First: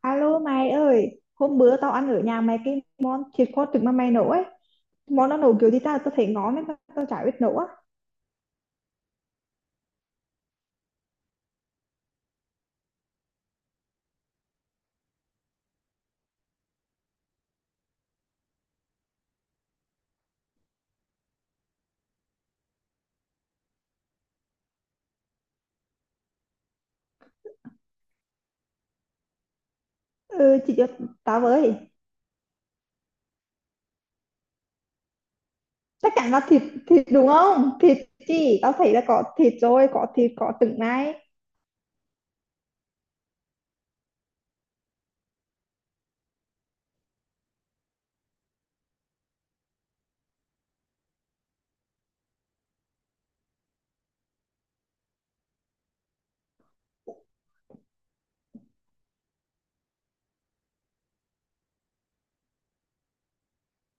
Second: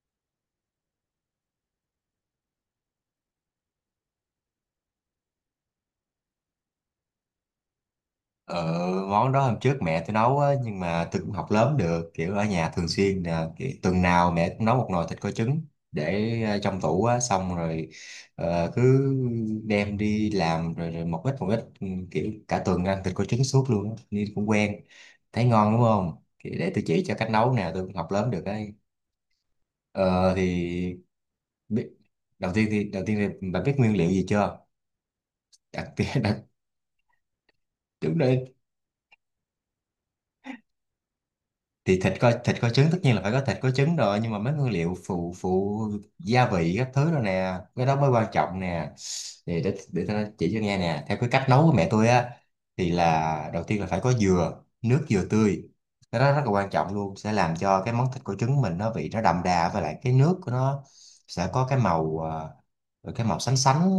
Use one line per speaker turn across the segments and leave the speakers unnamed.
Alo mày ơi, hôm bữa tao ăn ở nhà mày cái món thịt kho trứng mà mày nấu ấy. Món nó nấu kiểu gì tao tao thấy ngon nên tao chả biết nấu á.
Ờ, món đó hôm trước mẹ tôi nấu á, nhưng mà tôi cũng học lớn được kiểu ở nhà thường xuyên là kiểu, tuần nào mẹ cũng nấu một nồi thịt kho trứng để trong tủ á, xong rồi cứ đem đi làm rồi, rồi một ít một ít, ừ, kiểu cả tuần ăn thịt kho trứng suốt luôn á, nên cũng quen. Thấy ngon đúng không? Thì để tôi chỉ cho cách nấu nè, tôi cũng học lớn được đấy. ờ,
Ừ, chị cho
thì
tao với.
biết, đầu tiên thì bà biết nguyên liệu gì chưa, đặc biệt?
Chắc chắn là thịt thịt đúng không? Thịt
Đúng,
chị, tao thấy là có thịt rồi, có thịt, có trứng này.
thì thịt, có thịt có trứng tất nhiên là phải có thịt có trứng rồi, nhưng mà mấy nguyên liệu phụ phụ, gia vị các thứ rồi nè, cái đó mới quan trọng nè. Thì để tao chỉ cho nghe nè, theo cái cách nấu của mẹ tôi á, thì là đầu tiên là phải có dừa, nước dừa tươi. Cái đó rất là quan trọng luôn, sẽ làm cho cái món thịt của trứng mình nó vị nó đậm đà, với lại cái nước của nó sẽ có cái màu, cái màu sánh sánh,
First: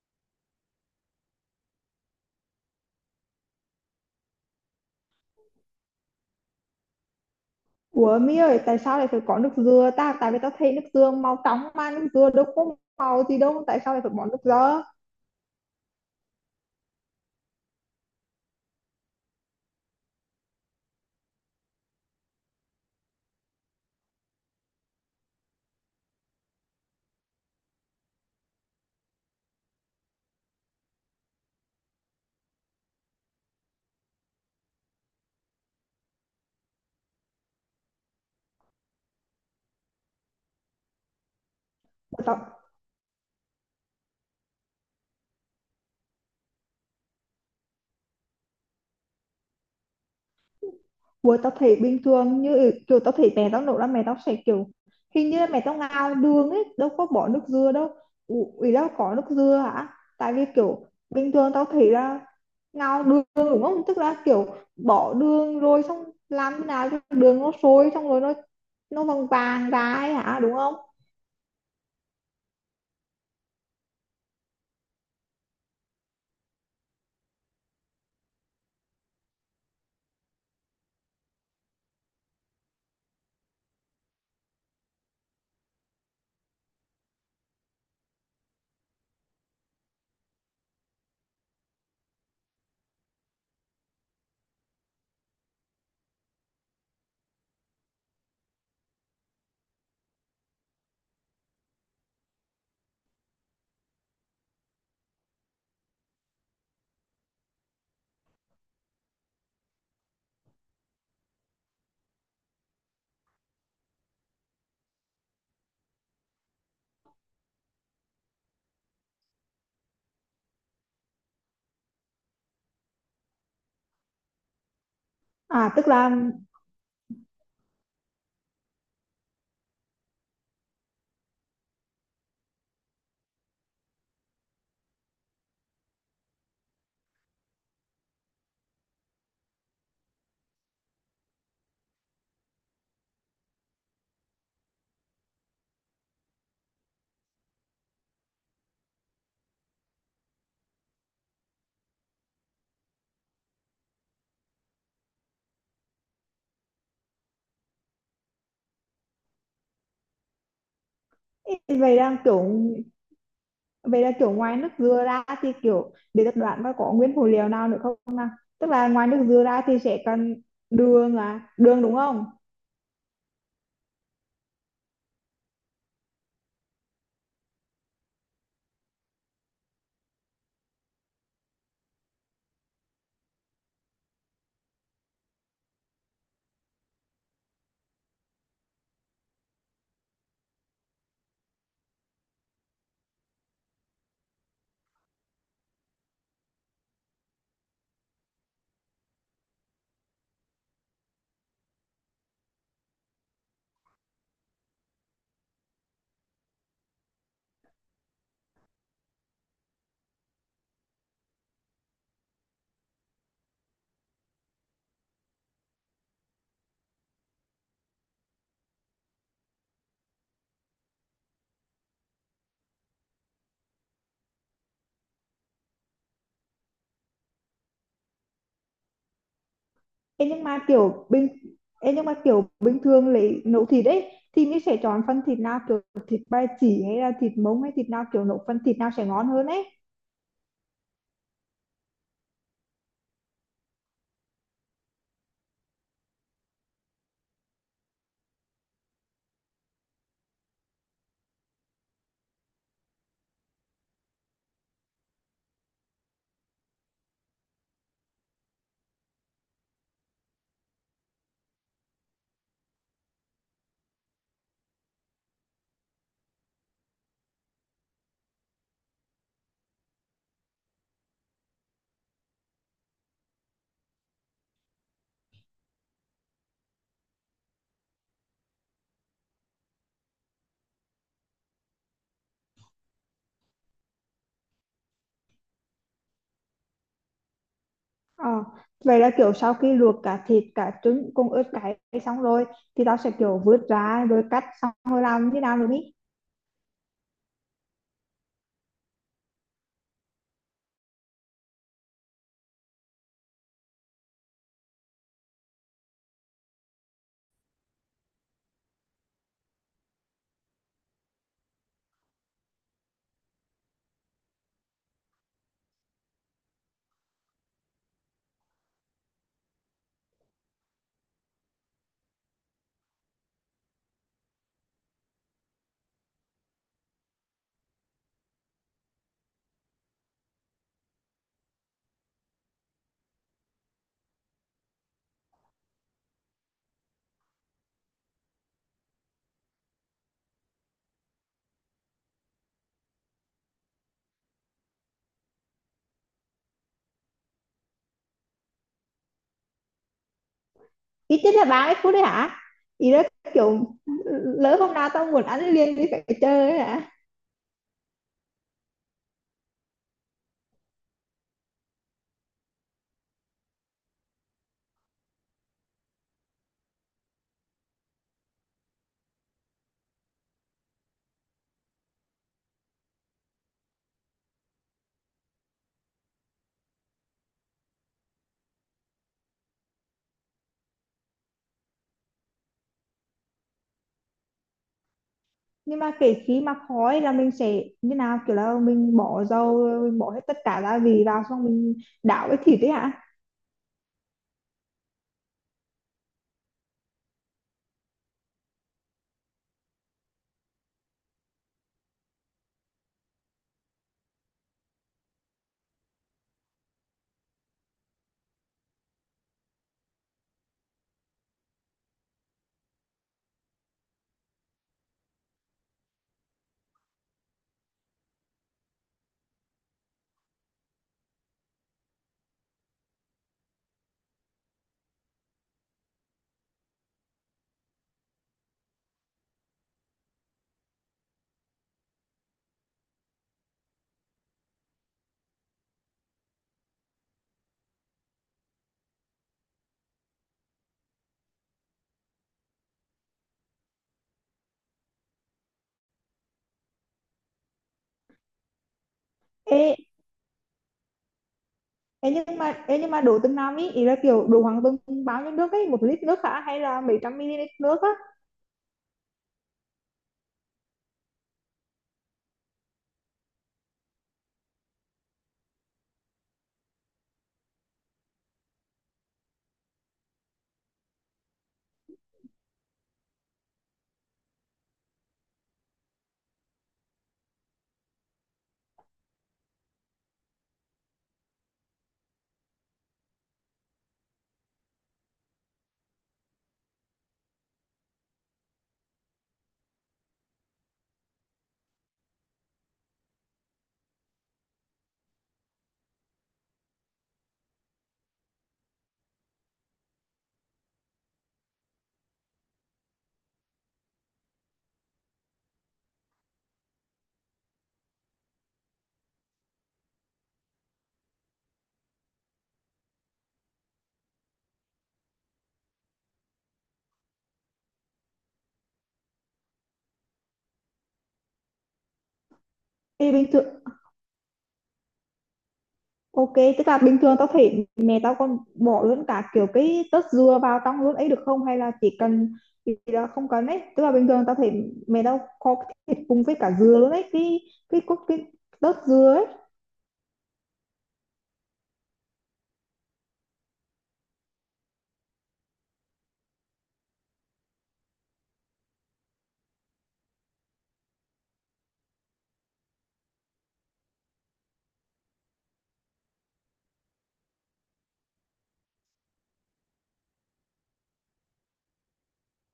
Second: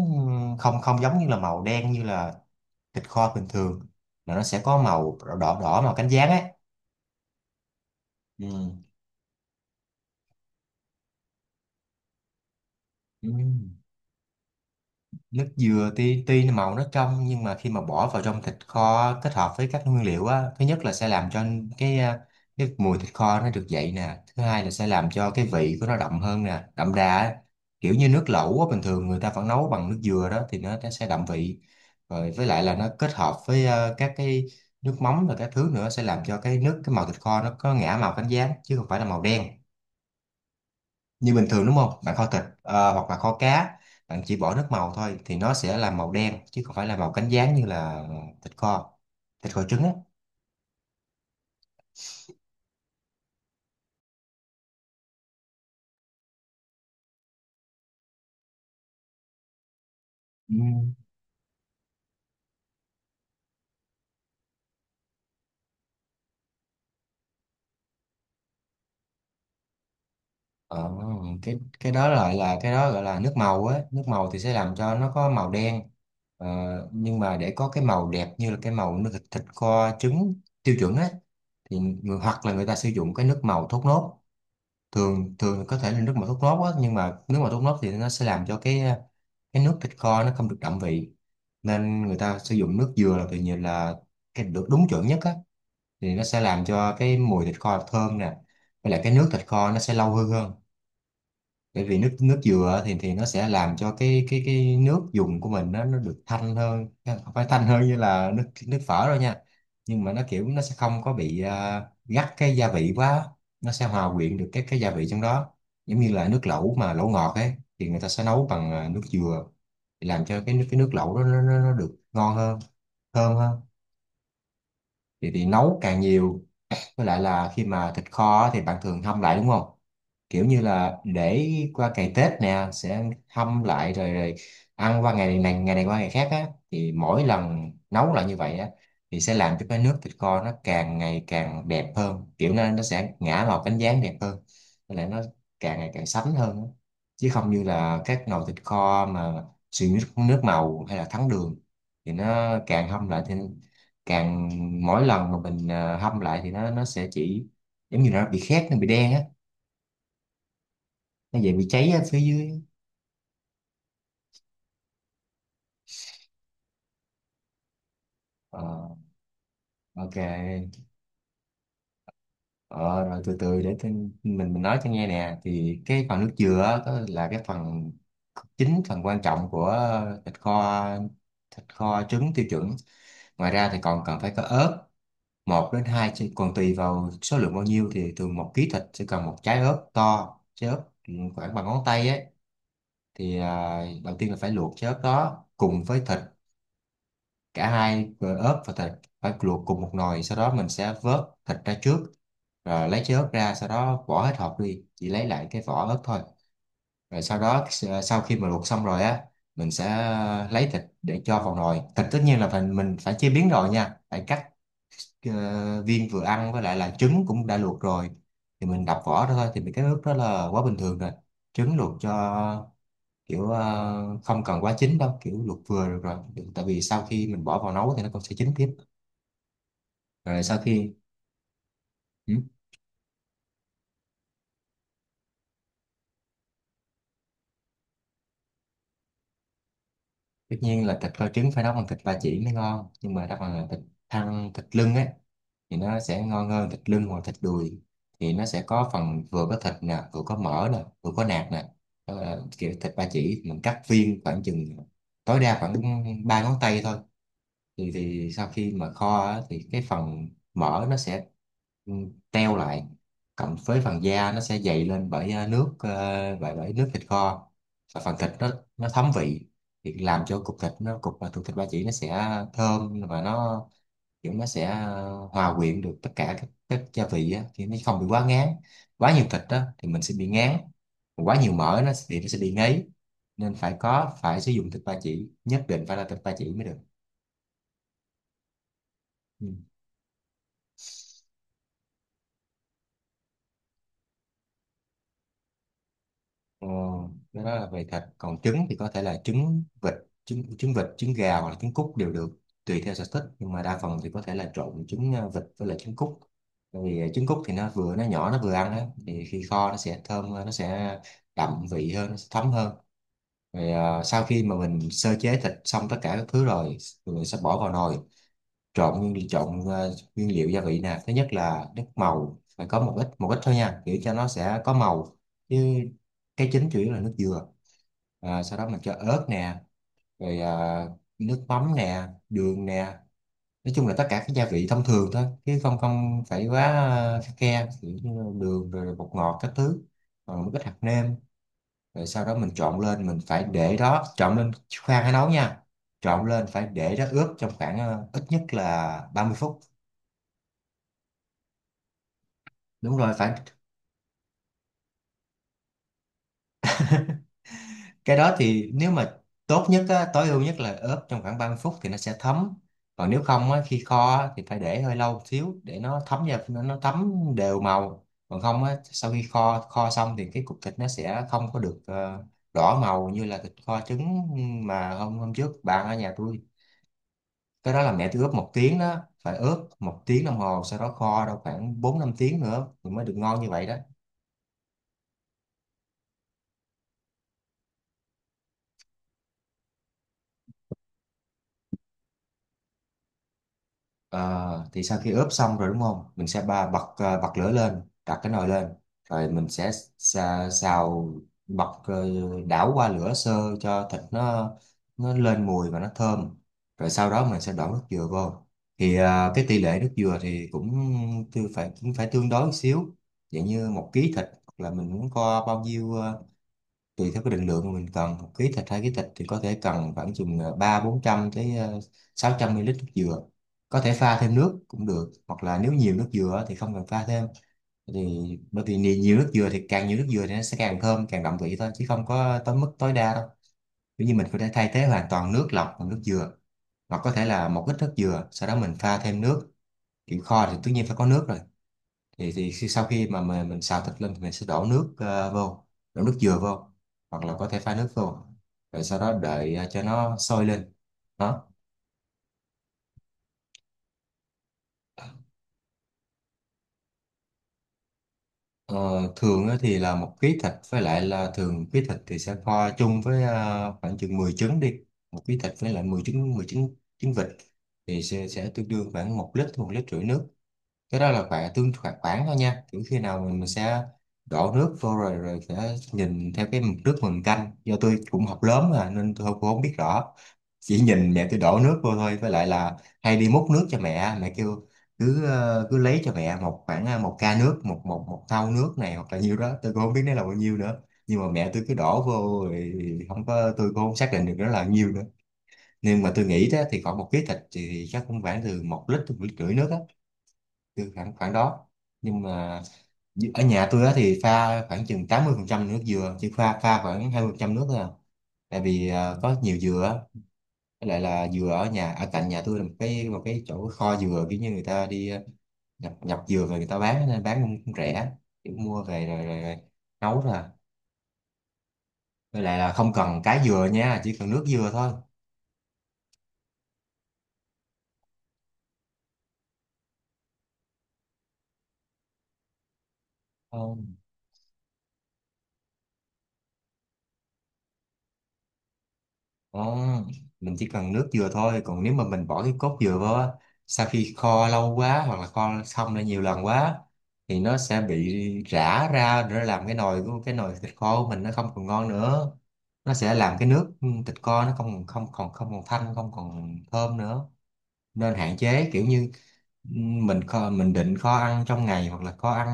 không không giống như là màu đen như là thịt kho bình thường, mà nó sẽ có màu đỏ đỏ, đỏ màu cánh gián ấy.
Ủa mi
Ừ.
ơi, tại sao lại phải có nước dừa ta? Tại vì tao thấy nước dừa màu trắng mà nước dừa đâu có màu
Ừ.
gì đâu, tại sao lại phải bỏ nước dừa?
Nước dừa tuy tuy nó màu nó trong, nhưng mà khi mà bỏ vào trong thịt kho kết hợp với các nguyên liệu á, thứ nhất là sẽ làm cho cái à, cái mùi thịt kho nó được dậy nè, thứ hai là sẽ làm cho cái vị của nó đậm hơn nè, đậm đà á. Kiểu như nước lẩu á, bình thường người ta vẫn nấu bằng nước dừa đó, thì nó sẽ đậm vị. Rồi với lại là nó kết hợp với các cái nước mắm và các thứ nữa, sẽ làm cho cái nước, cái màu thịt kho nó có ngả màu cánh gián chứ không phải là màu đen như bình thường, đúng không? Bạn kho thịt hoặc là kho cá, bạn chỉ bỏ nước màu thôi thì nó sẽ là màu đen chứ không phải là màu cánh gián như là thịt kho thịt kho trứng á.
Buổi tao thấy bình thường như kiểu tao thấy mẹ tao nấu là mẹ tao sẽ kiểu hình như là mẹ tao ngào đường ấy đâu có bỏ nước dừa đâu. Ủa, ý là có nước dừa hả, tại vì
Ừ.
kiểu bình thường tao thấy là ngào đường đúng không, tức là kiểu bỏ đường rồi xong làm thế nào cho đường nó sôi xong rồi nó vàng vàng ra ấy hả đúng không?
ờ, cái đó lại là, cái đó gọi là nước màu á, nước màu thì sẽ làm cho nó có màu đen. ờ, nhưng mà để có cái màu đẹp như là cái màu nước thịt, thịt kho trứng tiêu chuẩn á, thì hoặc là người ta sử dụng cái nước màu thốt nốt. Thường thường có thể là nước mà thốt nốt á, nhưng mà nước mà thốt nốt thì nó sẽ làm cho cái nước thịt kho nó không được đậm vị, nên người ta sử dụng nước dừa là tự nhiên là cái được đúng chuẩn nhất á. Thì nó sẽ làm cho cái mùi thịt kho thơm nè, với lại cái nước thịt kho nó sẽ lâu hơn hơn, bởi vì nước nước dừa thì nó sẽ làm cho cái nước dùng của mình nó được thanh hơn, không phải thanh hơn như là nước nước phở đâu nha, nhưng mà nó kiểu nó sẽ không có bị gắt cái gia vị quá, nó sẽ hòa quyện được cái gia vị trong đó, giống như là nước lẩu mà lẩu ngọt ấy, thì người ta sẽ nấu bằng nước dừa để làm cho cái nước lẩu đó nó được ngon hơn, thơm hơn. Thì
à
nấu
tức
càng
là
nhiều. Với lại là khi mà thịt kho thì bạn thường hâm lại đúng không? Kiểu như là để qua ngày Tết nè, sẽ hâm lại rồi rồi ăn qua ngày này qua ngày khác á, thì mỗi lần nấu lại như vậy á, thì sẽ làm cho cái nước thịt kho nó càng ngày càng đẹp hơn, kiểu nó sẽ ngả màu cánh gián đẹp hơn, với lại nó càng ngày càng sánh hơn á. Chứ không như là các nồi thịt kho mà sử dụng nước nước màu hay là thắng đường, thì nó càng hâm lại thì càng, mỗi lần mà mình hâm lại thì nó sẽ chỉ giống như nó bị khét, nó bị đen á, nó vậy bị cháy
Vậy
ở
là
phía
kiểu
dưới.
vậy là kiểu ngoài nước dừa ra thì kiểu để tập đoán có nguyên phụ liệu nào nữa không nào? Tức là
Ờ,
ngoài nước dừa ra thì sẽ
ok.
cần đường, à, đường đúng không?
Ờ, rồi từ từ để mình nói cho nghe nè. Thì cái phần nước dừa á, có là cái phần chính, phần quan trọng của thịt kho thịt kho trứng tiêu chuẩn. Ngoài ra thì còn cần phải có ớt, một đến hai, chứ còn tùy vào số lượng bao nhiêu, thì thường 1 ký thịt sẽ cần một trái ớt to, trái ớt khoảng bằng ngón tay ấy. Thì đầu tiên là phải luộc cái ớt đó cùng với thịt, cả hai, ớt và thịt phải luộc cùng một nồi, sau đó mình sẽ vớt thịt ra trước, rồi lấy cái ớt ra, sau đó vỏ hết hộp đi, chỉ lấy lại cái vỏ ớt thôi. Rồi sau đó sau khi mà luộc xong rồi á, mình sẽ lấy thịt để cho vào nồi thịt. Tất nhiên là phải, mình phải chế biến rồi nha, phải cắt viên vừa ăn, với lại là trứng cũng đã luộc rồi thì mình đập vỏ ra thôi, thì mấy cái ớt đó là quá bình thường rồi. Trứng luộc cho kiểu không cần quá chín đâu, kiểu luộc vừa được rồi. Được, tại vì sau khi mình bỏ vào nấu thì nó cũng sẽ chín tiếp.
Ê,
Rồi
nhưng
sau
mà
khi,
kiểu bình Ê, nhưng mà
ừ,
kiểu bình thường lấy nấu thịt ấy thì mình sẽ chọn phần thịt nào, kiểu thịt ba chỉ hay là thịt mông hay thịt nào, kiểu nấu phần thịt nào sẽ ngon hơn ấy.
tất nhiên là thịt kho trứng phải nấu bằng thịt ba chỉ mới ngon, nhưng mà đặc phần là thịt thăn, thịt lưng ấy, thì nó sẽ ngon hơn thịt lưng hoặc thịt đùi, thì nó sẽ có phần vừa có thịt nè vừa có mỡ nè vừa có nạc nè. Đó là kiểu thịt ba chỉ mình cắt viên khoảng chừng tối đa khoảng ba ngón tay thôi. Thì sau khi mà kho á, thì cái phần mỡ nó sẽ, ừ, teo lại, cộng với phần da nó sẽ dày lên bởi nước, ờ, bởi bởi nước thịt kho, và phần thịt nó thấm vị, thì làm cho cục thịt nó cục, và thịt ba chỉ nó sẽ thơm và nó kiểu nó sẽ hòa quyện được tất cả các gia vị á, thì nó không bị quá ngán. Quá nhiều thịt đó thì mình sẽ bị ngán, quá nhiều mỡ nó sẽ bị ngấy, nên phải có, phải sử dụng thịt ba chỉ, nhất định phải là thịt ba chỉ mới được.
Ờ, vậy là kiểu
Ừ.
sau khi luộc cả thịt cả trứng cùng ớt cay xong rồi thì tao sẽ kiểu vớt ra rồi cắt xong rồi làm thế nào nữa đi.
Ờ, cái đó là về thịt, còn trứng thì có thể là trứng vịt, trứng trứng vịt, trứng gà hoặc là trứng cút đều được, tùy theo sở thích. Nhưng mà đa phần thì có thể là trộn trứng vịt với lại trứng cút, tại vì trứng cút thì nó nhỏ nó vừa ăn đó, thì khi kho nó sẽ thơm hơn, nó sẽ đậm vị hơn, nó sẽ thấm hơn. Rồi sau khi mà mình sơ chế thịt xong tất cả các thứ rồi, rồi mình sẽ bỏ vào nồi, trộn nguyên chọn ờ, nguyên liệu gia vị nè. Thứ nhất là nước màu phải có một ít, một ít thôi nha, kiểu cho nó sẽ có màu, chứ cái chính chủ yếu là nước dừa. À, sau đó mình cho ớt nè, rồi nước mắm nè, đường nè, nói chung là tất cả các gia vị thông thường thôi, chứ không không phải quá khắt khe, kiểu như đường rồi bột ngọt các thứ, rồi một ít hạt nêm. Rồi sau đó mình trộn lên, mình phải để đó, trộn lên, khoan hãy nấu nha. Trộn lên phải để đó ướp trong khoảng, ít nhất là 30 phút.
Ít nhất là 30 phút đấy hả? Ý
Đúng
là
rồi, phải.
kiểu lỡ hôm nào tao muốn ăn liền thì phải chơi ấy hả?
Cái đó thì nếu mà tốt nhất á, tối ưu nhất là ướp trong khoảng 30 phút thì nó sẽ thấm. Còn nếu không á, khi kho á, thì phải để hơi lâu một xíu để nó thấm vào, nó thấm đều màu. Còn không á, sau khi kho kho xong thì cái cục thịt nó sẽ không có được, đỏ màu như là thịt kho trứng mà hôm hôm trước bạn ở nhà tôi. Cái đó là mẹ tôi ướp 1 tiếng đó, phải ướp 1 tiếng đồng hồ, sau đó kho đâu khoảng 4 5 tiếng nữa thì mới được ngon như vậy đó.
Nhưng mà kể khi mà khói là mình sẽ như nào, kiểu là mình bỏ dầu mình bỏ hết tất cả gia vị vào xong mình đảo với thịt đấy hả?
Ờ, thì sau khi ướp xong rồi đúng không? Mình sẽ bật lửa lên, đặt cái nồi lên, rồi mình sẽ xào bật ờ, đảo qua lửa sơ cho thịt nó lên mùi và nó thơm. Rồi sau đó mình sẽ đổ nước dừa vô. Cái tỷ lệ nước dừa thì cũng phải tương đối một xíu, dạng như một ký thịt hoặc là mình muốn có bao nhiêu, tùy theo cái định lượng mà mình cần một ký thịt hai ký thịt thì có thể cần khoảng chừng ba bốn trăm tới sáu trăm ml nước dừa, có thể pha thêm nước cũng được, hoặc là nếu nhiều nước dừa á thì không cần pha thêm. Thì bởi vì nhiều nhiều nước dừa, thì càng nhiều nước dừa thì nó sẽ càng thơm càng đậm vị thôi chứ không có tới mức tối đa đâu. Ví dụ như mình có thể thay thế hoàn toàn nước lọc bằng nước dừa, hoặc có thể là một ít nước dừa sau đó mình pha thêm nước, kiểu kho thì tất nhiên phải có nước rồi. Sau khi mà mình xào thịt lên thì mình sẽ đổ nước vô, đổ nước dừa vô, hoặc là có thể pha nước vô, rồi sau đó đợi
ê,
cho nó sôi lên đó.
Ê nhưng mà đổ từng nào, ý ý là kiểu đổ khoảng từng bao nhiêu nước ấy, một lít nước hả hay là mấy trăm ml nước á?
Ờ, Thường á thì là một ký thịt, với lại là thường ký thịt thì sẽ kho chung với khoảng chừng 10 trứng đi, một ký thịt với lại 10 trứng, 10 trứng trứng vịt, thì sẽ tương đương khoảng một lít rưỡi nước. Cái đó là khoảng tương khoảng khoảng thôi nha, kiểu khi nào mình sẽ đổ nước vô rồi rồi sẽ nhìn theo cái mực nước mình canh, do tôi cũng học lớn mà nên tôi không, cũng không biết rõ, chỉ nhìn mẹ tôi đổ nước vô thôi, với lại là hay đi múc nước cho mẹ, mẹ kêu cứ lấy cho mẹ một khoảng một ca nước, một một một thau nước này hoặc là nhiêu đó, tôi cũng không biết nó là bao nhiêu nữa, nhưng mà mẹ tôi cứ đổ vô rồi. Không có Tôi cũng không xác định được nó là nhiêu nữa, nhưng mà tôi nghĩ đó thì khoảng một ký thịt thì chắc cũng khoảng từ một lít tới một lít rưỡi nước á, từ khoảng khoảng đó. Nhưng mà ở nhà tôi á thì pha khoảng chừng 80% nước dừa, chứ pha pha khoảng 20% nước thôi à, tại vì có nhiều dừa á. Với lại là dừa ở nhà, ở cạnh nhà tôi là một cái chỗ kho dừa, kiểu như người ta đi nhập nhập dừa về người ta bán, nên bán cũng rẻ, kiểu mua về rồi nấu ra. Với lại là không
Ê
cần
bình
cái
thường
dừa nha, chỉ cần nước dừa thôi.
Ok, tức là bình thường tao thấy mẹ tao còn bỏ luôn cả kiểu cái tớt dừa vào trong luôn ấy được không? Hay là chỉ cần thì là không cần
Ờ,
ấy. Tức là bình thường tao thấy mẹ tao kho cái thịt cùng với cả dừa luôn ấy, cái cốt cái tớt dừa ấy.
Ồ, mình chỉ cần nước dừa thôi, còn nếu mà mình bỏ cái cốt dừa vào á, sau khi kho lâu quá hoặc là kho xong ra nhiều lần quá thì nó sẽ bị rã ra, làm cái nồi thịt kho của mình nó không còn ngon nữa, nó sẽ làm cái nước thịt kho nó không không còn, không thanh, không còn thơm nữa. Nên hạn chế, kiểu như mình mình định kho ăn trong ngày hoặc là kho ăn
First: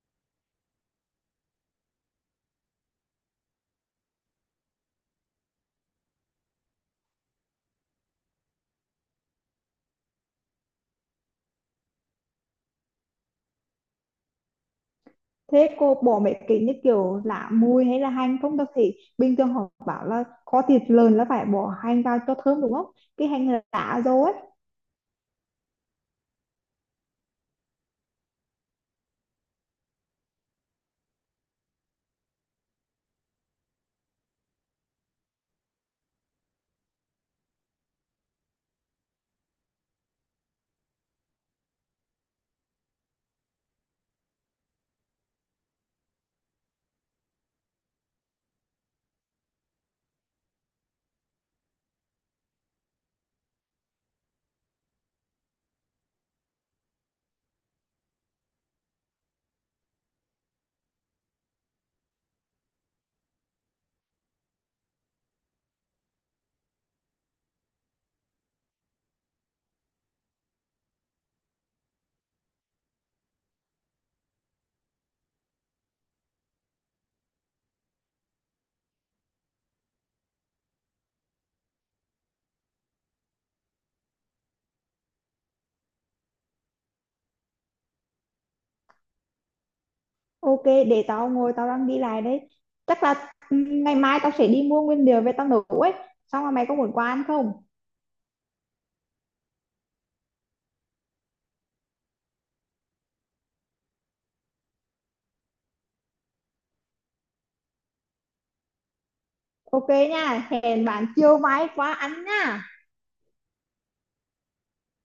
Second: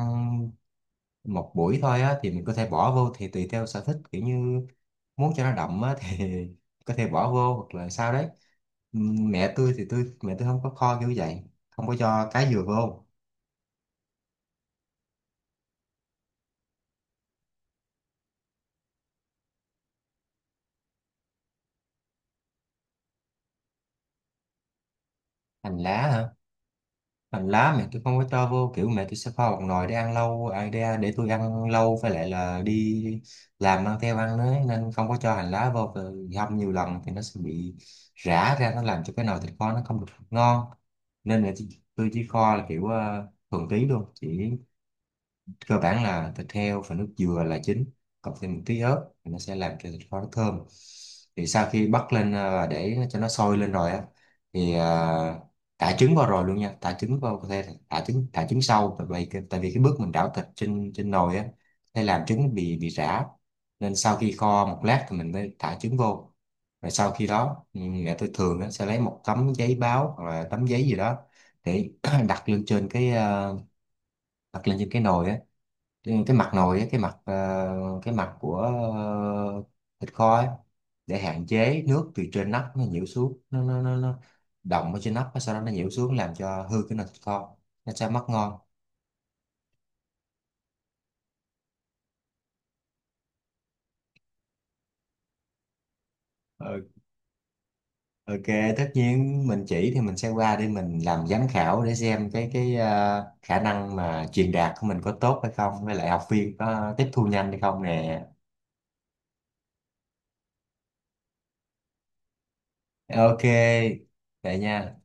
một buổi thôi á thì mình có thể bỏ vô, thì tùy theo sở thích, kiểu như muốn cho nó đậm á thì có thể bỏ vô hoặc là sao đấy. Mẹ tôi không có kho kiểu vậy, không có cho cá dừa vô.
Thế cô bỏ mấy cái như kiểu lạ mùi hay là hành không? Tao thấy bình thường họ bảo là kho thịt lợn là phải bỏ hành vào cho thơm đúng không? Cái hành là lá rồi ấy.
Hành lá hả? Hành lá mẹ tôi không có cho vô, kiểu mẹ tôi sẽ kho một nồi để ăn lâu à, để tôi ăn lâu, với lại là đi làm mang theo ăn đấy nên không có cho hành lá vô. Rồi hâm nhiều lần thì nó sẽ bị rã ra, nó làm cho cái nồi thịt kho nó không được ngon. Nên là tôi chỉ kho là kiểu thuần túy luôn, chỉ cơ bản là thịt heo và nước dừa là chính, cộng thêm một tí ớt thì nó sẽ làm cho thịt kho nó thơm. Thì sau khi bắt lên à, và để cho nó sôi lên rồi á thì thả trứng vào rồi luôn nha, thả trứng vào, có thể là thả trứng sau, tại vì tại vì cái bước mình đảo thịt trên trên nồi á sẽ làm trứng bị rã, nên sau khi kho một lát thì mình mới thả trứng vô. Rồi sau khi đó mẹ tôi thường á sẽ lấy một tấm giấy báo hoặc là tấm giấy gì đó để đặt lên trên cái đặt lên trên cái nồi á, cái mặt nồi á, cái mặt, cái mặt của thịt kho ấy, để hạn chế nước từ trên nắp nó nhiễu xuống, nó đọng ở trên nắp sau đó nó nhiễu xuống làm cho hư cái nồi thịt kho, nó sẽ mất ngon.
Ok, để tao ngồi tao đang đi lại đây. Chắc là ừ, ngày mai tao sẽ đi mua nguyên liệu về tao nấu ấy. Xong rồi mày có
Ờ,
muốn qua ăn không?
ok, tất nhiên mình chỉ thì mình sẽ qua để mình làm giám khảo để xem cái khả năng mà truyền đạt của mình có tốt hay không, với lại học viên có tiếp thu nhanh hay không nè.
Ok nha, hẹn bạn chiều mai qua ăn nha.
Ok, vậy nha.